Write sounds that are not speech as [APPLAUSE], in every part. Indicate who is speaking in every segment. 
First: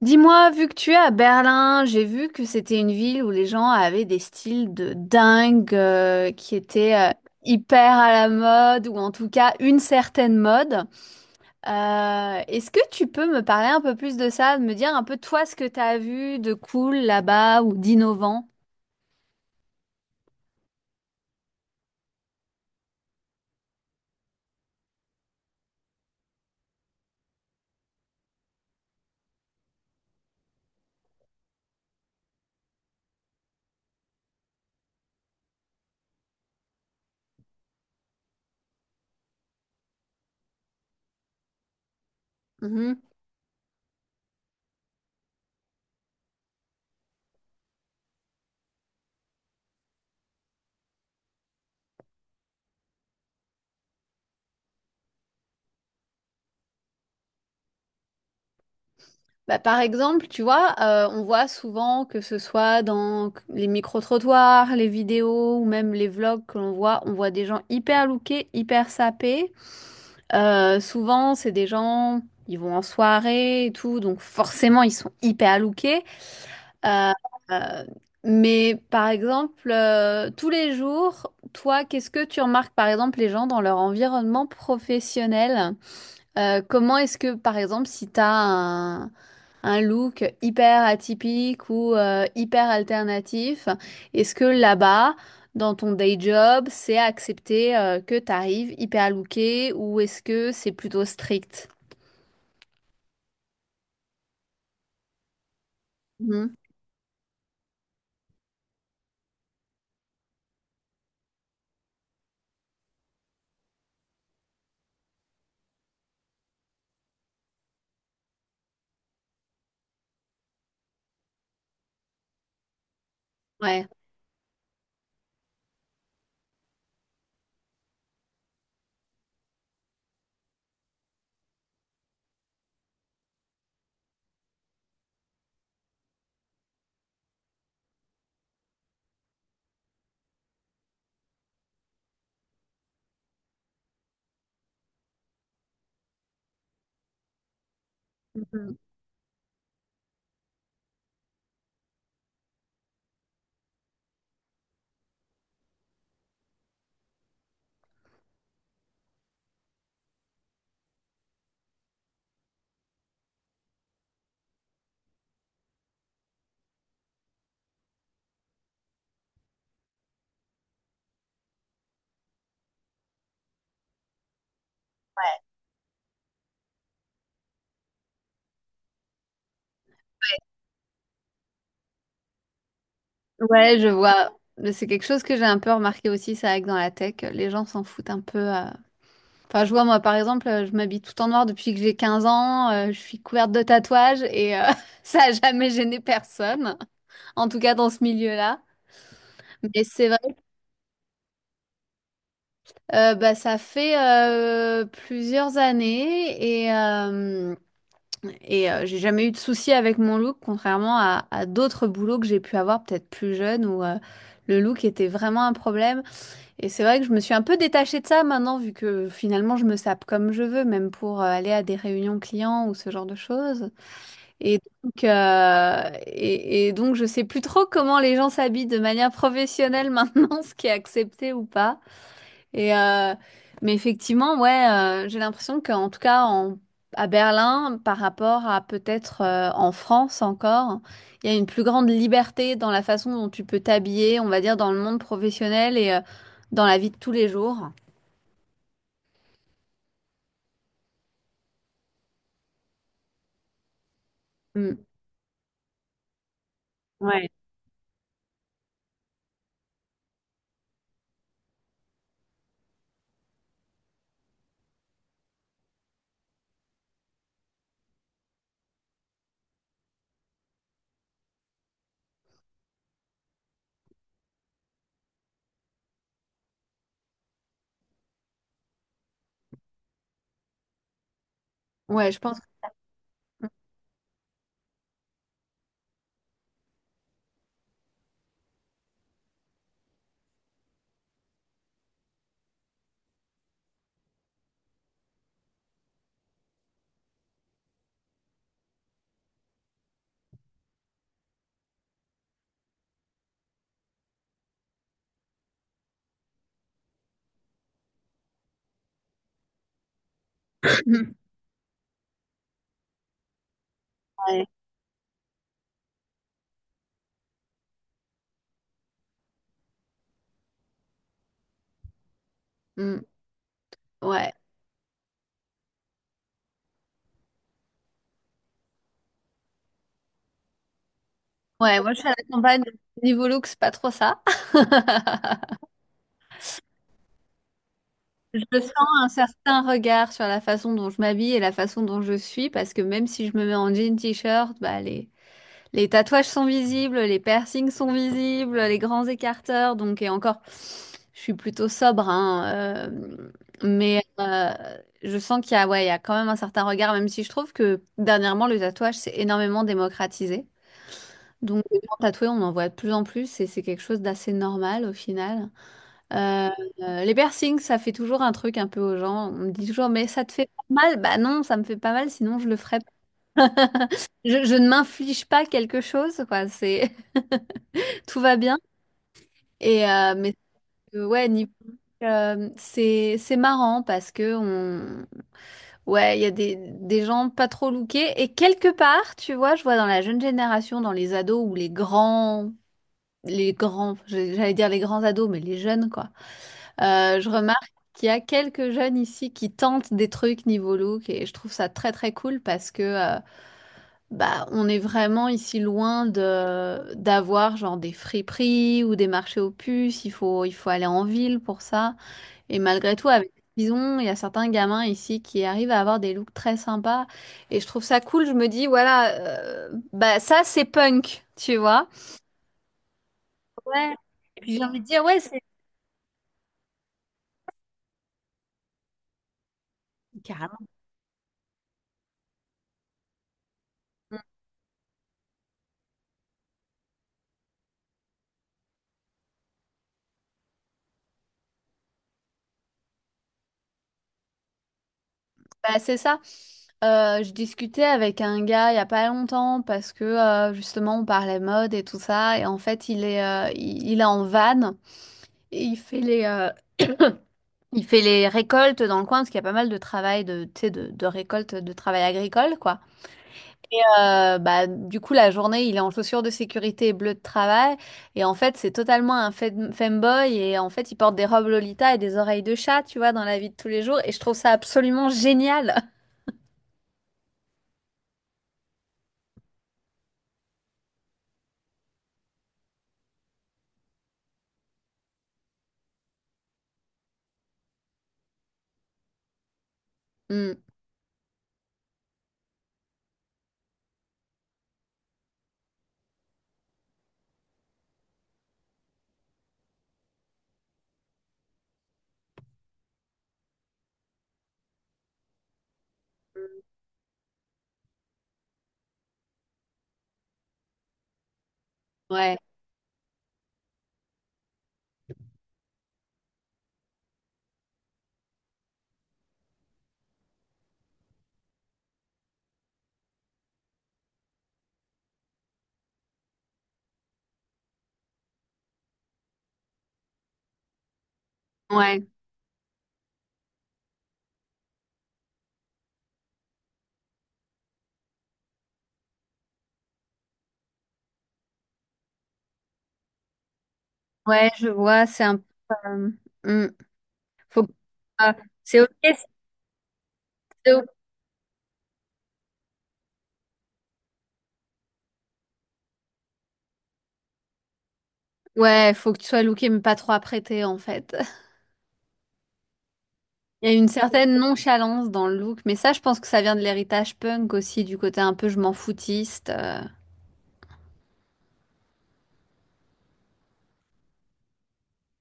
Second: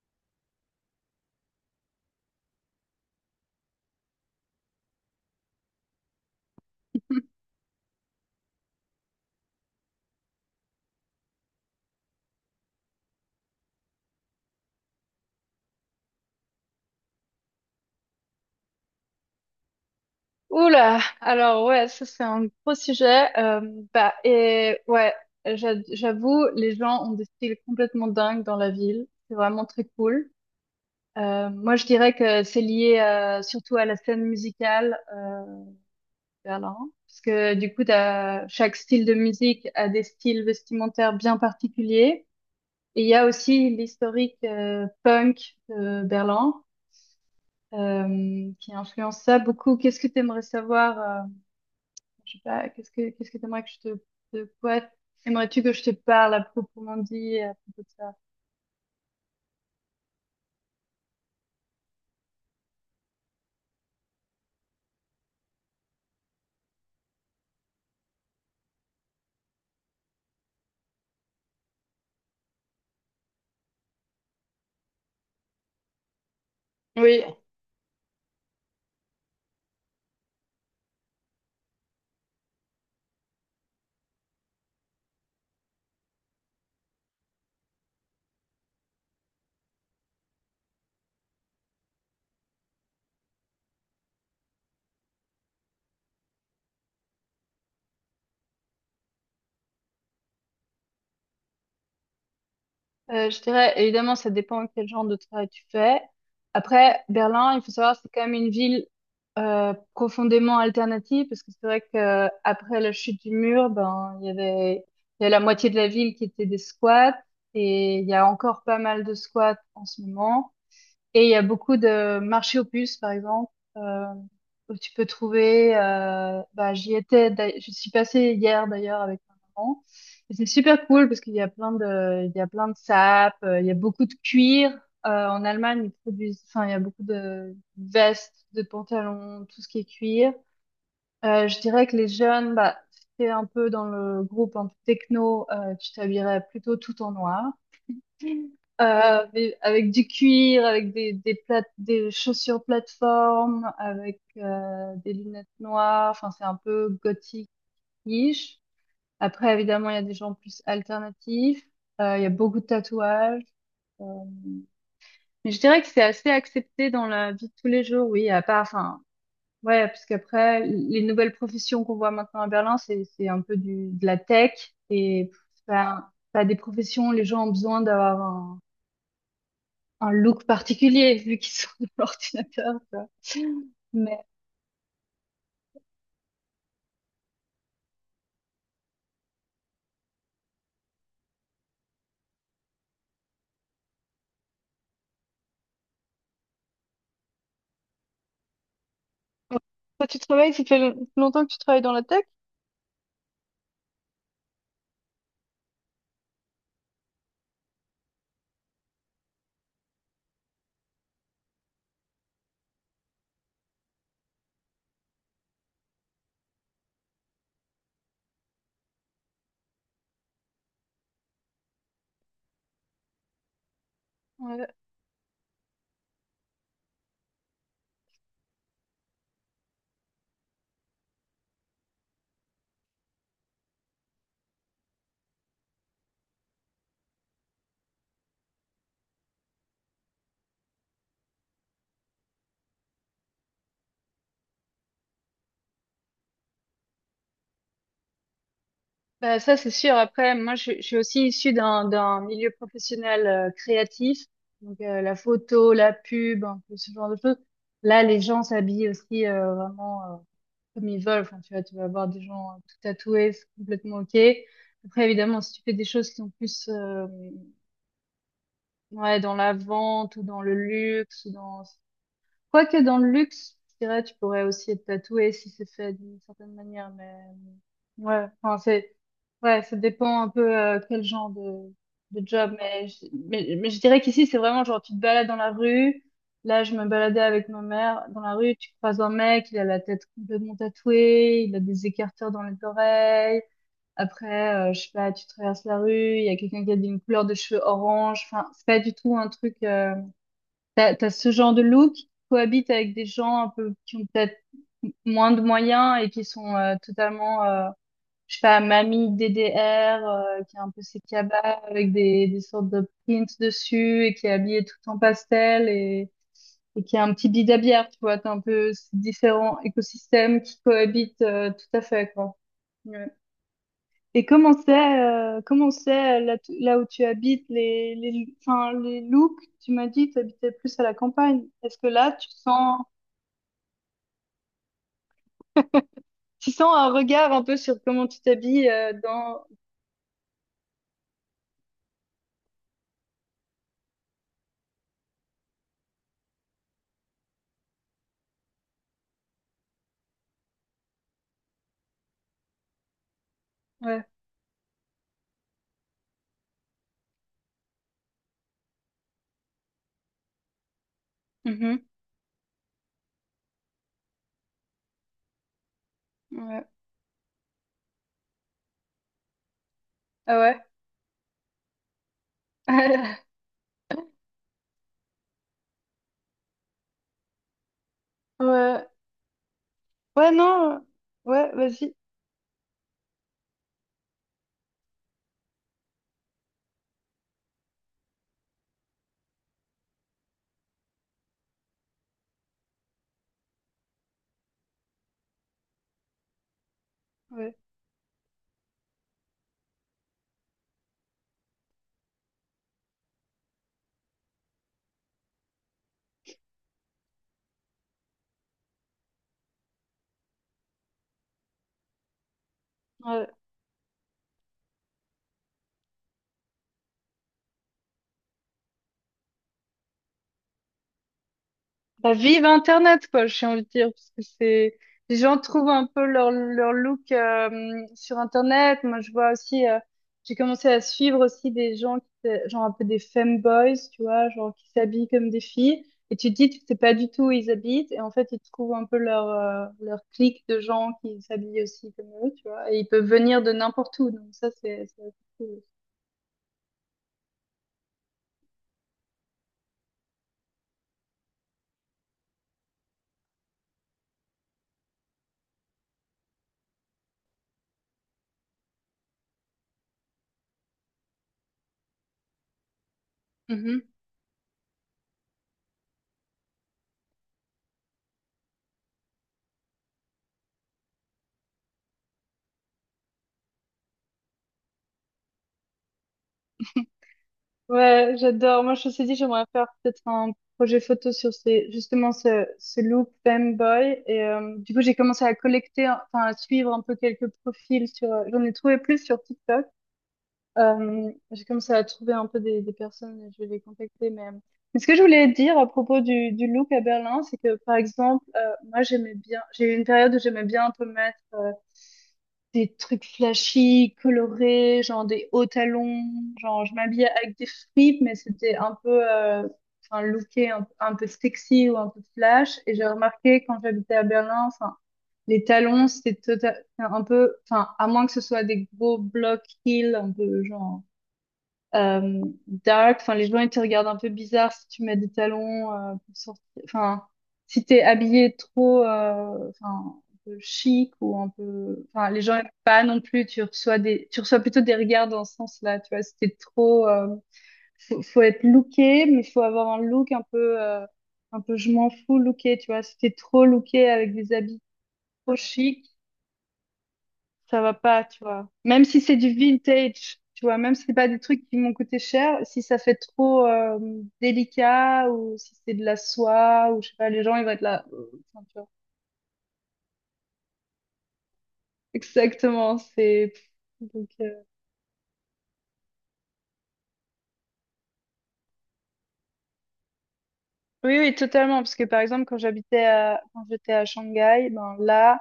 Speaker 1: Dis-moi, vu que tu es à Berlin, j'ai vu que c'était une ville où les gens avaient des styles de dingue, qui étaient hyper à la mode ou en tout cas une certaine mode. Est-ce que tu peux me parler un peu plus de ça, de me dire un peu toi ce que tu as vu de cool là-bas ou d'innovant?
Speaker 2: Oula, alors ouais, ça c'est un gros sujet. Bah et ouais, j'avoue, les gens ont des styles complètement dingues dans la ville. C'est vraiment très cool. Moi, je dirais que c'est lié surtout à la scène musicale de Berlin, parce que du coup, chaque style de musique a des styles vestimentaires bien particuliers. Et
Speaker 1: Mhm.
Speaker 2: il y a aussi l'historique punk de Berlin qui influence ça beaucoup. Qu'est-ce que tu aimerais savoir? Je sais pas, qu'est-ce que t'aimerais que je te de quoi aimerais-tu que je te parle à proprement dit à propos de ça?
Speaker 1: Bah, par exemple, tu vois, on voit souvent que ce soit dans les micro-trottoirs, les vidéos ou même les vlogs que l'on voit, on voit des gens hyper lookés, hyper sapés. Souvent, c'est des gens, ils vont en soirée et tout, donc forcément, ils sont hyper lookés. Euh,
Speaker 2: Oui,
Speaker 1: euh, mais par exemple, tous les jours, toi, qu'est-ce que tu remarques, par exemple, les gens dans leur environnement professionnel? Comment est-ce que, par exemple, si t'as un look hyper atypique ou hyper alternatif, est-ce que là-bas, dans ton day job, c'est accepté que t'arrives hyper looké ou est-ce que c'est plutôt strict?
Speaker 2: je dirais évidemment ça dépend quel genre de travail tu fais.
Speaker 1: Mhm.
Speaker 2: Après, Berlin, il faut savoir c'est quand même une ville profondément alternative, parce que c'est vrai que après la chute du mur, ben il y a la moitié de la ville qui était des squats, et il y a encore pas mal de squats en ce moment. Et il y a beaucoup de marchés aux puces, par exemple,
Speaker 1: Ouais.
Speaker 2: euh, où tu peux trouver. Bah, j'y étais, je suis passée hier d'ailleurs avec ma maman. Et c'est super cool parce qu'il y a plein de sapes, il y a beaucoup de cuir. En Allemagne, ils produisent, enfin, il y a beaucoup de vestes, de pantalons, tout ce qui est cuir. Je dirais que les jeunes, bah, si t'es un peu dans le groupe un peu techno, tu t'habillerais plutôt tout en noir.
Speaker 1: Mhm.
Speaker 2: Avec du cuir, avec des chaussures plateforme, avec des lunettes noires. Enfin, c'est un peu gothique-ish. Après, évidemment, il y a des gens plus alternatifs. Il y a beaucoup de tatouages. Euh, Mais je dirais que c'est assez accepté dans la vie de tous les jours, oui. À part, enfin, ouais, parce qu'après, les nouvelles professions qu'on voit maintenant à Berlin, c'est un peu du de la tech, et c'est pas des professions où les gens ont besoin d'avoir un look particulier vu qu'ils sont [LAUGHS] de l'ordinateur. Tu
Speaker 1: Ouais, je
Speaker 2: Mais
Speaker 1: vois. Mais c'est quelque chose que j'ai un peu remarqué aussi, c'est vrai que dans la tech, les gens s'en foutent un peu. Enfin, je vois, moi, par exemple, je m'habille tout en noir depuis que j'ai 15 ans, je suis couverte de tatouages et [LAUGHS] ça a jamais gêné personne, en tout cas dans ce milieu-là.
Speaker 2: Ouais.
Speaker 1: Mais
Speaker 2: Toi,
Speaker 1: c'est vrai,
Speaker 2: tu travailles, ça fait longtemps que tu travailles dans la tech?
Speaker 1: bah, ça fait plusieurs années et j'ai jamais eu de soucis avec mon look, contrairement à d'autres boulots que j'ai pu avoir peut-être plus jeune où le look était vraiment un problème. Et c'est vrai que je me suis un peu détachée de ça maintenant, vu que finalement je me sape comme je veux, même pour aller à des réunions clients ou ce genre de choses. Et
Speaker 2: Ouais,
Speaker 1: donc, euh, et, et donc je sais plus trop comment les gens s'habillent de manière professionnelle maintenant, [LAUGHS] ce qui est accepté ou pas. Et euh, mais effectivement, ouais, j'ai l'impression qu'en tout cas à Berlin, par rapport à peut-être en France encore, il y a une plus grande liberté dans la façon dont tu peux t'habiller, on va dire, dans le monde professionnel et dans la vie de tous les jours.
Speaker 2: bah ça c'est sûr. Après, moi je suis aussi issue d'un milieu professionnel créatif,
Speaker 1: Mm.
Speaker 2: donc la photo, la pub, un peu ce genre de
Speaker 1: Ouais.
Speaker 2: choses. Là, les gens s'habillent aussi vraiment comme ils veulent. Enfin, tu vois, tu vas avoir des gens tout tatoués, c'est complètement ok. Après, évidemment, si tu fais des choses qui sont plus ouais, dans la vente ou dans le luxe ou dans Quoique dans le luxe, je dirais, tu pourrais aussi être tatoué si c'est fait d'une certaine manière, mais ouais, enfin, c'est, ouais, ça dépend un peu quel genre de,
Speaker 1: Ouais, je
Speaker 2: de
Speaker 1: pense que.
Speaker 2: job, mais je dirais qu'ici, c'est vraiment genre, tu te balades dans la rue, là, je me baladais avec ma mère dans la rue, tu croises un mec, il a la tête complètement tatouée, il a des écarteurs dans les oreilles, après, je sais pas, tu traverses la rue, il y a quelqu'un qui a une couleur de cheveux orange, enfin, c'est pas du tout un truc, t'as ce genre de look qui cohabite avec des gens un peu qui ont peut-être moins de moyens et qui sont totalement, je sais pas, mamie DDR, qui a un peu ses
Speaker 1: [COUGHS]
Speaker 2: cabas avec des sortes de prints dessus et qui
Speaker 1: [CLEARS THROAT]
Speaker 2: est
Speaker 1: Ouais.
Speaker 2: habillée tout en pastel et qui a un petit bidabière, tu vois. T'as un peu ces différents écosystèmes qui cohabitent tout à fait, quoi.
Speaker 1: Mm.
Speaker 2: Ouais. Et
Speaker 1: Ouais.
Speaker 2: comment c'est, là, là où tu habites, enfin, les looks, tu m'as dit que tu habitais plus à la campagne. Est-ce
Speaker 1: Ouais,
Speaker 2: que
Speaker 1: moi je suis
Speaker 2: là,
Speaker 1: à la
Speaker 2: tu
Speaker 1: campagne, donc
Speaker 2: sens,
Speaker 1: niveau look, c'est pas trop ça. [LAUGHS]
Speaker 2: tu sens un regard un peu sur comment tu
Speaker 1: Je
Speaker 2: t'habilles
Speaker 1: sens un
Speaker 2: dans...
Speaker 1: certain regard sur la façon dont je m'habille et la façon dont je suis, parce que même si je me mets en jean t-shirt, bah les tatouages sont visibles, les piercings sont visibles, les grands écarteurs, donc et encore, je suis plutôt sobre, hein, mais
Speaker 2: Ouais.
Speaker 1: je sens qu'il y a, ouais, il y a quand même un certain regard, même si je trouve que dernièrement le tatouage s'est énormément démocratisé. Donc les
Speaker 2: Mhm.
Speaker 1: gens tatoués, on en voit de plus en plus et c'est quelque chose d'assez normal au final. Euh,
Speaker 2: Ouais.
Speaker 1: les piercings, ça fait toujours un truc un peu aux gens. On me dit toujours, mais ça te
Speaker 2: Ah
Speaker 1: fait
Speaker 2: ouais.
Speaker 1: pas mal? Bah non, ça me fait pas mal, sinon je le ferais.
Speaker 2: [LAUGHS]
Speaker 1: [LAUGHS] Je ne m'inflige pas quelque chose, quoi. C'est, [LAUGHS] tout va bien.
Speaker 2: Ouais. Ouais,
Speaker 1: Mais
Speaker 2: non.
Speaker 1: ouais, niveau
Speaker 2: Ouais, vas-y.
Speaker 1: c'est marrant parce que on ouais, il y a des gens pas trop lookés. Et quelque part, tu vois, je vois dans la jeune génération, dans les ados ou les grands, j'allais dire les grands ados, mais les jeunes, quoi. Je
Speaker 2: Ouais.
Speaker 1: remarque qu'il y a quelques jeunes ici qui tentent des trucs niveau look et je trouve ça très très cool parce que bah, on est vraiment ici loin de d'avoir genre des friperies ou des marchés aux puces. Il faut aller en ville pour ça. Et malgré tout,
Speaker 2: Ouais.
Speaker 1: avec Bison, il y a certains gamins ici qui arrivent à avoir des looks très sympas. Et je trouve ça cool. Je me dis voilà, bah ça c'est punk, tu vois.
Speaker 2: Bah, vive Internet, quoi, j'ai envie de dire,
Speaker 1: Ouais.
Speaker 2: parce que
Speaker 1: Et puis j'ai
Speaker 2: c'est,
Speaker 1: envie de dire
Speaker 2: les
Speaker 1: ouais,
Speaker 2: gens
Speaker 1: c'est
Speaker 2: trouvent un peu leur look sur Internet. Moi, je vois aussi, j'ai commencé à suivre aussi des gens genre un peu des femboys, tu vois, genre qui s'habillent comme des filles. Et tu te dis, tu sais pas du tout où ils habitent, et en fait, ils trouvent un peu leur, leur clique de gens qui s'habillent aussi comme eux, tu vois, et ils peuvent venir de n'importe où, donc ça, c'est assez
Speaker 1: bah, c'est ça. Je discutais avec un gars il y a pas longtemps parce que justement on parlait mode et tout ça et en fait il est en van. Et il fait [COUGHS] [CLEARS THROAT] il fait les récoltes dans le coin parce qu'il y a pas mal de travail de, tu sais, de récolte, de travail agricole, quoi.
Speaker 2: cool.
Speaker 1: Bah, du coup, la journée, il est en chaussures de sécurité et bleu de travail. Et en fait, c'est totalement un femboy. Et en fait, il porte des robes Lolita et des oreilles de chat, tu vois, dans la vie de tous les jours. Et je trouve ça absolument génial. [LAUGHS]
Speaker 2: Ouais, j'adore. Moi, je me suis dit, j'aimerais faire peut-être un projet photo sur justement, ce look femboy. Et du coup, j'ai commencé à collecter, enfin, à suivre un peu quelques profils sur, j'en ai trouvé plus sur TikTok.
Speaker 1: Hmm.
Speaker 2: J'ai commencé à trouver un peu des personnes et je vais les contacter. Mais ce que je voulais dire à propos du look à Berlin, c'est que, par exemple, moi, j'aimais bien, j'ai eu une période où j'aimais bien un peu mettre des trucs flashy, colorés, genre des hauts talons, genre je m'habillais avec des fripes, mais c'était un peu, enfin, looké un peu sexy ou un peu
Speaker 1: Ouais,
Speaker 2: flash. Et j'ai remarqué quand j'habitais à Berlin, enfin, les talons, c'était enfin, un peu, enfin, à moins que ce soit des gros blocs heels, un peu genre euh, dark. Enfin, les gens, ils te regardent un peu bizarre si tu mets des talons pour sortir. Enfin, si t'es habillé trop, enfin, un peu chic ou un peu.
Speaker 1: ouais,
Speaker 2: Enfin, les gens aiment pas non plus. Tu reçois tu reçois plutôt des regards dans ce sens-là. Tu vois, si t'es trop, faut être looké, mais faut avoir un look un peu je m'en fous looké. Tu vois, si t'es trop looké avec des
Speaker 1: ouais,
Speaker 2: habits
Speaker 1: je vois. C'est un
Speaker 2: trop
Speaker 1: peu.
Speaker 2: chics,
Speaker 1: euh, hmm.
Speaker 2: ça
Speaker 1: Faut que-
Speaker 2: va pas, tu
Speaker 1: ah,
Speaker 2: vois.
Speaker 1: c'est
Speaker 2: Même
Speaker 1: ok.
Speaker 2: si
Speaker 1: si
Speaker 2: c'est du vintage, tu vois,
Speaker 1: t'es
Speaker 2: même
Speaker 1: au-
Speaker 2: si c'est pas des trucs qui m'ont coûté cher, si ça fait trop délicat ou si c'est de la soie ou je sais pas, les gens ils vont être là. Enfin, tu vois.
Speaker 1: Ouais, faut que tu sois looké, mais pas trop apprêté, en fait.
Speaker 2: Exactement, c'est
Speaker 1: Il y a une
Speaker 2: donc
Speaker 1: certaine nonchalance dans le look, mais ça, je pense que ça vient de l'héritage punk aussi, du côté un peu je m'en foutiste.
Speaker 2: oui oui totalement, parce que par exemple quand j'étais à Shanghai, ben là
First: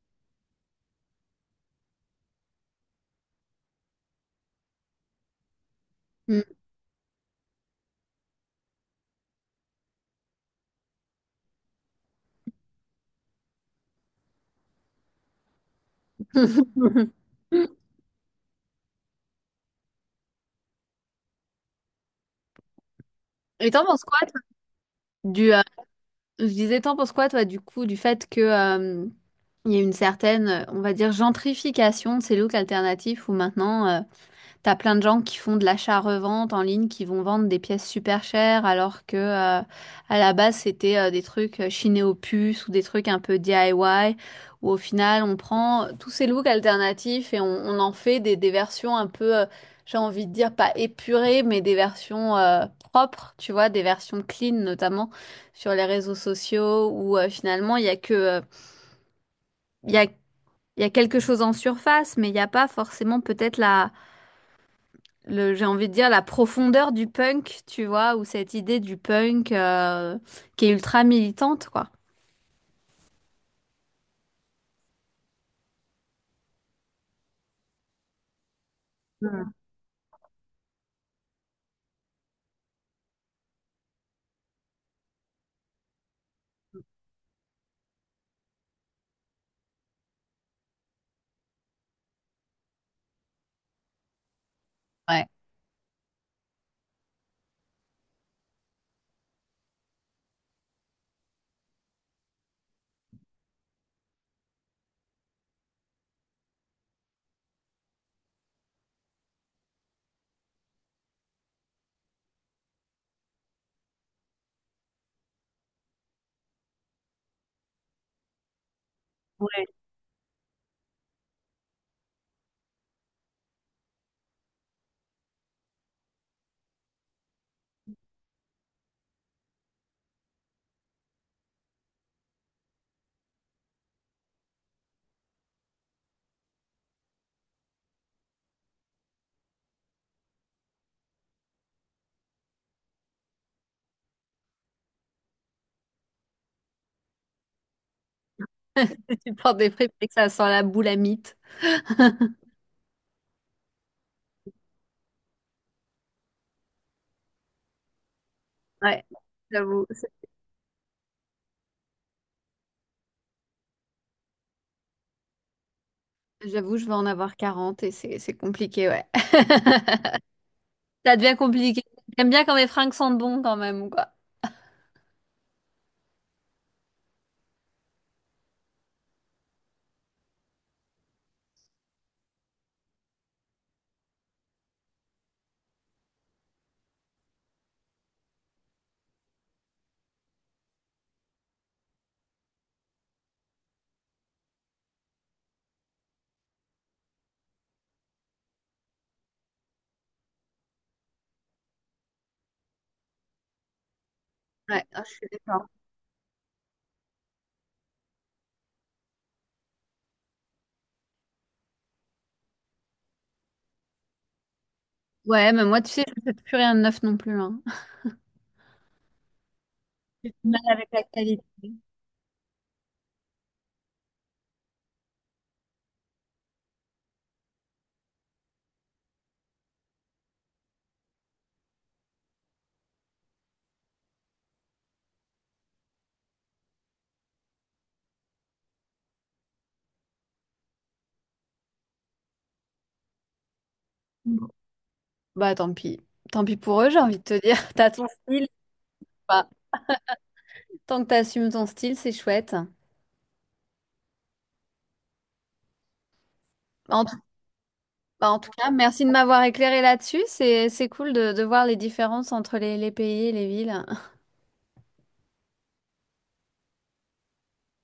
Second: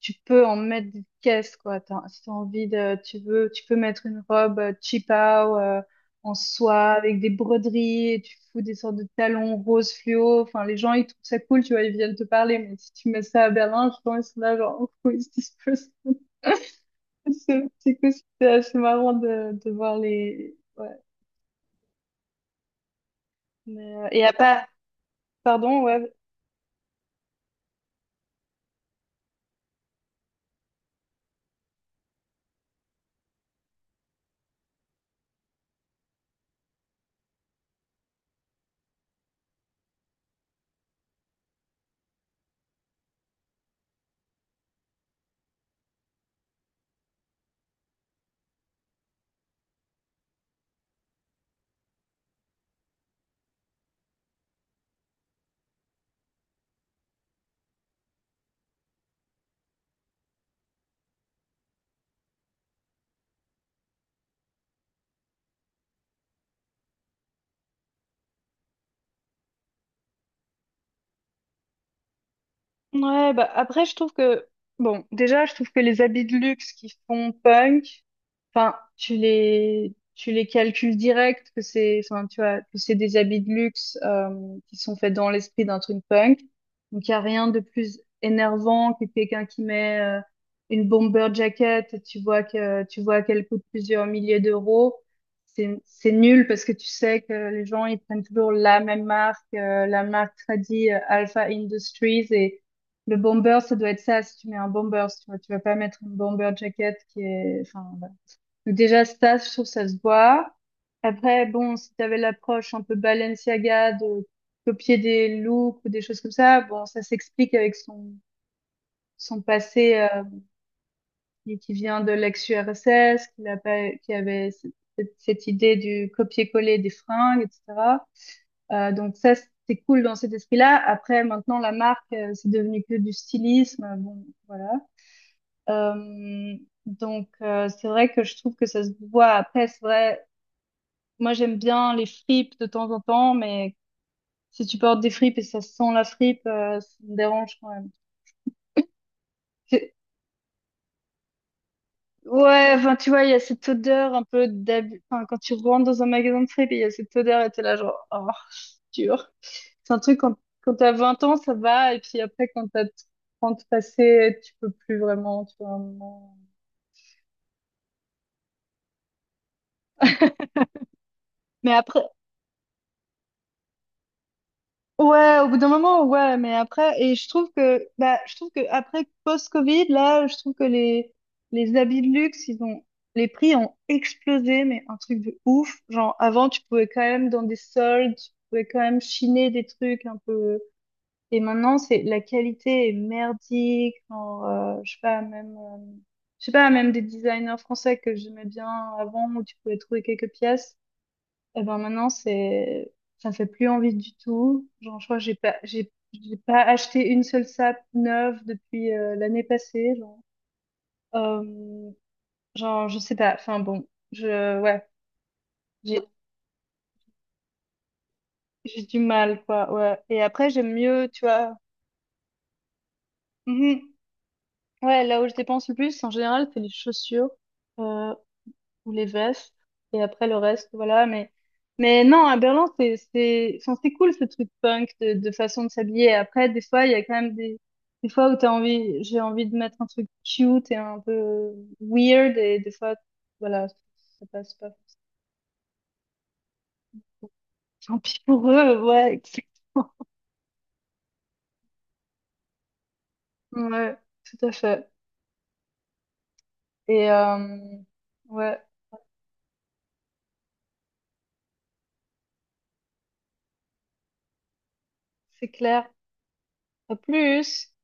Speaker 2: tu peux en mettre des caisses, quoi. Si t'as envie de, tu veux, tu peux mettre une robe cheapao en
Speaker 1: Mm.
Speaker 2: soie avec des broderies et tu fous des sortes de talons roses fluo. Enfin, les gens, ils trouvent ça cool, tu vois, ils viennent te parler. Mais si tu mets ça à Berlin, je pense, ils sont là, genre, [LAUGHS] who is this person? [LAUGHS]
Speaker 1: [LAUGHS]
Speaker 2: C'est cool, c'est assez marrant de voir ouais.
Speaker 1: Et t'en penses quoi,
Speaker 2: Et à
Speaker 1: toi,
Speaker 2: part,
Speaker 1: du, euh,
Speaker 2: pardon, ouais,
Speaker 1: je disais, t'en penses quoi, toi, du coup, du fait que, il y a une certaine, on va dire, gentrification de ces looks alternatifs où maintenant, t'as plein de gens qui font de l'achat-revente en ligne, qui vont vendre des pièces super chères, alors que à la base c'était des trucs chinés aux puces ou des trucs un peu DIY, où au final on prend tous ces looks alternatifs et on en fait des versions un peu, j'ai envie de dire pas épurées, mais des versions propres, tu vois, des versions clean notamment sur les réseaux sociaux, où finalement il y a que, il y a quelque chose en surface, mais il n'y a pas forcément peut-être j'ai envie de dire la profondeur du punk, tu vois, ou cette idée du punk qui est ultra militante, quoi.
Speaker 2: ouais, bah après, bon, déjà, je trouve que les habits de luxe qui font punk, enfin, tu
Speaker 1: Hmm.
Speaker 2: les, tu les calcules direct, que c'est, enfin, tu vois, que c'est des habits de luxe, qui sont faits dans l'esprit d'un truc punk. Donc, il n'y a rien de plus énervant que quelqu'un qui met, une bomber jacket et tu vois qu'elle coûte plusieurs milliers d'euros.
Speaker 1: Ouais,
Speaker 2: C'est nul parce que tu sais que les gens, ils prennent toujours la même marque, la marque tradie, Alpha Industries, et le bomber, ça doit être ça, si tu mets un bomber, si tu vois, tu vas pas mettre une bomber jacket qui est, enfin, voilà. Donc déjà, ça, je trouve ça se voit. Après, bon, si t'avais l'approche un peu Balenciaga de copier des looks ou des choses comme ça, bon, ça s'explique avec son passé, qui vient de l'ex-URSS, qu'il a pas, qui avait cette idée du copier-coller des fringues, etc. Donc ça, c'est cool dans cet esprit-là. Après, maintenant, la marque, c'est devenu que du stylisme. Bon, voilà. Euh, donc, c'est vrai que je trouve que ça se voit. Après, c'est vrai, moi, j'aime bien les fripes de temps en temps, mais si tu portes des fripes et ça sent la fripe, ça me dérange quand même.
Speaker 1: [LAUGHS] tu portes des fripes
Speaker 2: C'est-
Speaker 1: et que ça sent la boule à mythe.
Speaker 2: Ouais, enfin, tu vois, il y a cette odeur un peu d'abus. Enfin, quand tu rentres dans un magasin de fripes, il y a cette odeur et t'es là, genre, oh, c'est
Speaker 1: Ouais,
Speaker 2: dur.
Speaker 1: j'avoue.
Speaker 2: C'est un truc, quand t'as 20 ans, ça va, et puis après, quand t'as 30 passé, tu peux plus vraiment, tu vois, à un moment.
Speaker 1: J'avoue, je vais en avoir quarante et c'est compliqué, ouais. [LAUGHS] Ça devient
Speaker 2: Mais
Speaker 1: compliqué.
Speaker 2: après,
Speaker 1: J'aime bien quand mes fringues sentent bon quand même, quoi.
Speaker 2: ouais, au bout d'un moment, ouais, mais après, et bah, je trouve que après post-Covid, là, je trouve que les habits de luxe, ils ont, les prix ont explosé, mais un truc de ouf. Genre, avant, tu pouvais quand même, dans des soldes, tu pouvais quand même chiner des trucs un peu, et maintenant, c'est, la qualité est merdique, genre, je sais pas, même des designers français que j'aimais bien avant, où tu pouvais trouver quelques pièces, et ben maintenant, c'est, ça me fait plus envie du tout.
Speaker 1: Ouais,
Speaker 2: Genre,
Speaker 1: ah,
Speaker 2: je
Speaker 1: je
Speaker 2: crois que
Speaker 1: suis
Speaker 2: j'ai pas,
Speaker 1: d'accord.
Speaker 2: j'ai, j'ai pas acheté une seule sape neuve depuis l'année passée. Genre. Euh, genre, je sais pas. Enfin bon, ouais,
Speaker 1: Ouais, mais moi, tu
Speaker 2: j'ai,
Speaker 1: sais, je ne fais plus rien de neuf non plus, hein.
Speaker 2: j'ai du mal, quoi. Ouais. Et
Speaker 1: J'ai du
Speaker 2: après,
Speaker 1: mal
Speaker 2: j'aime
Speaker 1: avec la
Speaker 2: mieux, tu
Speaker 1: qualité.
Speaker 2: vois. Mhm. Ouais, là où je dépense le plus, en général, c'est les chaussures. Euh, ou les vestes, et après le reste, voilà. Mais non, à Berlin, c'est enfin, c'est cool ce truc punk de façon de s'habiller. Après, des fois, il y a quand même des fois où t'as envie j'ai envie de mettre un truc cute et un peu weird, et des fois voilà, ça passe pas.
Speaker 1: Bah, tant pis. Tant pis pour eux, j'ai envie de te dire. [LAUGHS] T'as
Speaker 2: Tant
Speaker 1: ton
Speaker 2: pis
Speaker 1: style.
Speaker 2: pour eux, ouais, [LAUGHS] exactement,
Speaker 1: Tant que tu assumes ton style, c'est chouette.
Speaker 2: ouais, tout à fait.
Speaker 1: En
Speaker 2: Et
Speaker 1: tout, Bah, en tout
Speaker 2: ouais,
Speaker 1: cas, merci de m'avoir éclairé là-dessus. C'est cool de voir les différences entre les pays et les villes.
Speaker 2: c'est clair. À plus.